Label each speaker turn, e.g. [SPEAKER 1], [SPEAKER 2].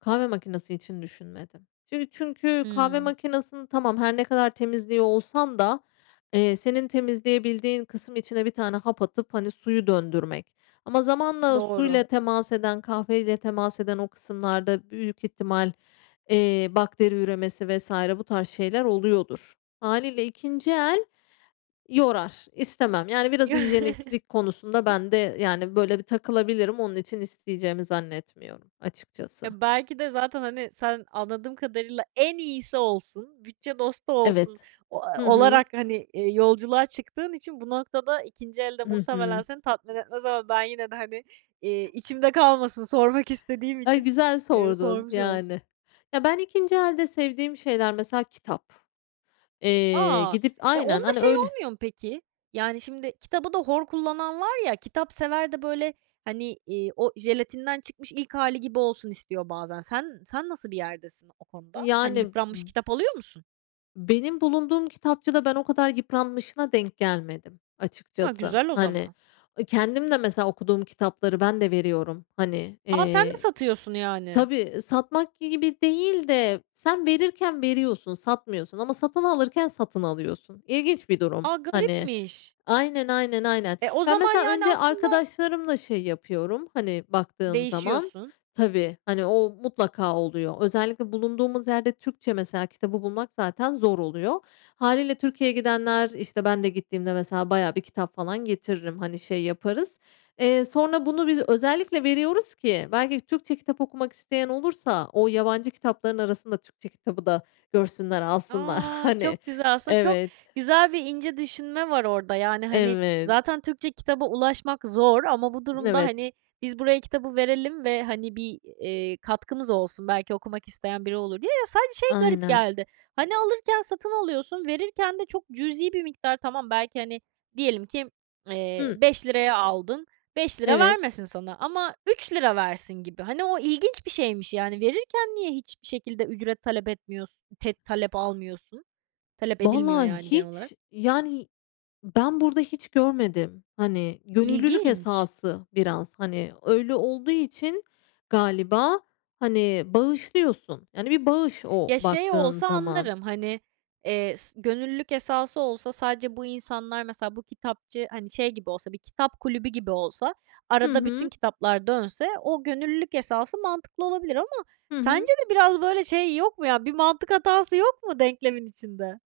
[SPEAKER 1] Kahve makinesi için düşünmedim. Şimdi çünkü kahve
[SPEAKER 2] Hımm.
[SPEAKER 1] makinesini, tamam, her ne kadar temizliyor olsan da, eee, senin temizleyebildiğin kısım içine 1 tane hap atıp, hani, suyu döndürmek ama zamanla
[SPEAKER 2] Doğru.
[SPEAKER 1] suyla temas eden, kahveyle temas eden o kısımlarda büyük ihtimal, eee, bakteri üremesi vs. bu tarz şeyler oluyordur. Hâliyle ikinci el yorar, istemem, yani, biraz hijyeniklik konusunda ben de yani böyle bir takılabilirim. Onun için isteyeceğimi zannetmiyorum, açıkçası.
[SPEAKER 2] Ya, belki de zaten, hani, sen, anladığım kadarıyla, "En iyisi olsun, bütçe dostu olsun,"
[SPEAKER 1] Evet,
[SPEAKER 2] o a
[SPEAKER 1] Hı hı.
[SPEAKER 2] olarak, hani, eee, yolculuğa çıktığın için bu noktada ikinci el de
[SPEAKER 1] Hı
[SPEAKER 2] muhtemelen
[SPEAKER 1] hı.
[SPEAKER 2] seni tatmin etmez ama ben yine de, hani, eee, içimde kalmasın sormak istediğim
[SPEAKER 1] Ay,
[SPEAKER 2] için,
[SPEAKER 1] güzel
[SPEAKER 2] eee,
[SPEAKER 1] sordun,
[SPEAKER 2] sormuş oldum.
[SPEAKER 1] yani. Ya, ben ikinci elde sevdiğim şeyler, mesela, kitap, eee,
[SPEAKER 2] A!
[SPEAKER 1] gidip
[SPEAKER 2] E,
[SPEAKER 1] Aynen,
[SPEAKER 2] onda
[SPEAKER 1] hani,
[SPEAKER 2] şey
[SPEAKER 1] öyle
[SPEAKER 2] olmuyor mu, peki? Yani, şimdi kitabı da hor kullanan var ya, kitapsever de, böyle, hani, iii, o jelatinden çıkmış ilk hâli gibi olsun istiyor bazen. Sen sen nasıl bir yerdesin o konuda? Hani,
[SPEAKER 1] Yani,
[SPEAKER 2] yıpranmış
[SPEAKER 1] m
[SPEAKER 2] kitap alıyor musun?
[SPEAKER 1] Benim bulunduğum kitapçıda ben o kadar yıpranmışına denk gelmedim,
[SPEAKER 2] A,
[SPEAKER 1] açıkçası.
[SPEAKER 2] güzel o
[SPEAKER 1] Hani,
[SPEAKER 2] zaman.
[SPEAKER 1] ı kendim de, mesela, okuduğum kitapları ben de veriyorum. Hani,
[SPEAKER 2] A! Sen de
[SPEAKER 1] eee,
[SPEAKER 2] satıyorsun, yani.
[SPEAKER 1] tabii satmak gibi değil de sen verirken veriyorsun, satmıyorsun ama satın alırken satın alıyorsun. İlginç bir durum.
[SPEAKER 2] A,
[SPEAKER 1] Hani,
[SPEAKER 2] garipmiş!
[SPEAKER 1] aynen, aynen, aynen.
[SPEAKER 2] E, o
[SPEAKER 1] Ben
[SPEAKER 2] zaman,
[SPEAKER 1] mesela
[SPEAKER 2] yani,
[SPEAKER 1] önce
[SPEAKER 2] aslında
[SPEAKER 1] arkadaşlarımla şey yapıyorum, hani, baktığım zaman
[SPEAKER 2] Değişiyorsun.
[SPEAKER 1] Tabii, hani o mutlaka oluyor. Özellikle bulunduğumuz yerde Türkçe mesela kitabı bulmak zaten zor oluyor. Hâliyle, Türkiye'ye gidenler, işte, ben de gittiğimde, mesela, bayağı bir kitap falan getiririm, hani, şey yaparız. Eee, sonra bunu biz özellikle veriyoruz ki belki Türkçe kitap okumak isteyen olursa o yabancı kitapların arasında Türkçe kitabı da görsünler, alsınlar.
[SPEAKER 2] A!
[SPEAKER 1] Hani
[SPEAKER 2] Çok güzel. Aslında çok
[SPEAKER 1] Evet.
[SPEAKER 2] güzel ve ince düşünme var orada. Yani, hani,
[SPEAKER 1] Evet.
[SPEAKER 2] zaten Türkçe kitaba ulaşmak zor ama bu durumda,
[SPEAKER 1] Evet.
[SPEAKER 2] hani, "Biz buraya kitabı verelim ve, hani, bir, eee, katkımız olsun, belki okumak isteyen biri olur," diye. Ya, sadece şey garip
[SPEAKER 1] Aynen.
[SPEAKER 2] geldi. Hani, alırken satın alıyorsun, verirken de çok cüzi bir miktar, tamam, belki, hani, diyelim ki, eee,
[SPEAKER 1] Hıı.
[SPEAKER 2] ₺5 aldın, ₺5
[SPEAKER 1] Evet.
[SPEAKER 2] vermesin sana ama ₺3 versin gibi. Hani o ilginç bir şeymiş yani verirken niye hiçbir şekilde ücret talep etmiyorsun, te talep almıyorsun? Talep edilmiyor,
[SPEAKER 1] Valla
[SPEAKER 2] yani genel olarak.
[SPEAKER 1] hiç yani, ben burada hiç görmedim. Hani, gönüllülük
[SPEAKER 2] İlginç.
[SPEAKER 1] esası biraz. Hani, öyle olduğu için galiba, hani, bağışlıyorsun. Yani, bir bağış o
[SPEAKER 2] Ya, şey
[SPEAKER 1] baktığın
[SPEAKER 2] olsa
[SPEAKER 1] zaman.
[SPEAKER 2] anlarım, hani, eee, s gönüllülük esası olsa sadece bu insanlar mesela bu kitapçı, hani, şey gibi olsa bir kitap kulübü gibi olsa
[SPEAKER 1] Hı
[SPEAKER 2] arada bütün
[SPEAKER 1] hı.
[SPEAKER 2] kitaplar dönse o gönüllülük esası mantıklı olabilir ama
[SPEAKER 1] Hı hı.
[SPEAKER 2] sence de biraz böyle şey yok mu, ya, bir mantık hatası yok mu denklemin içinde?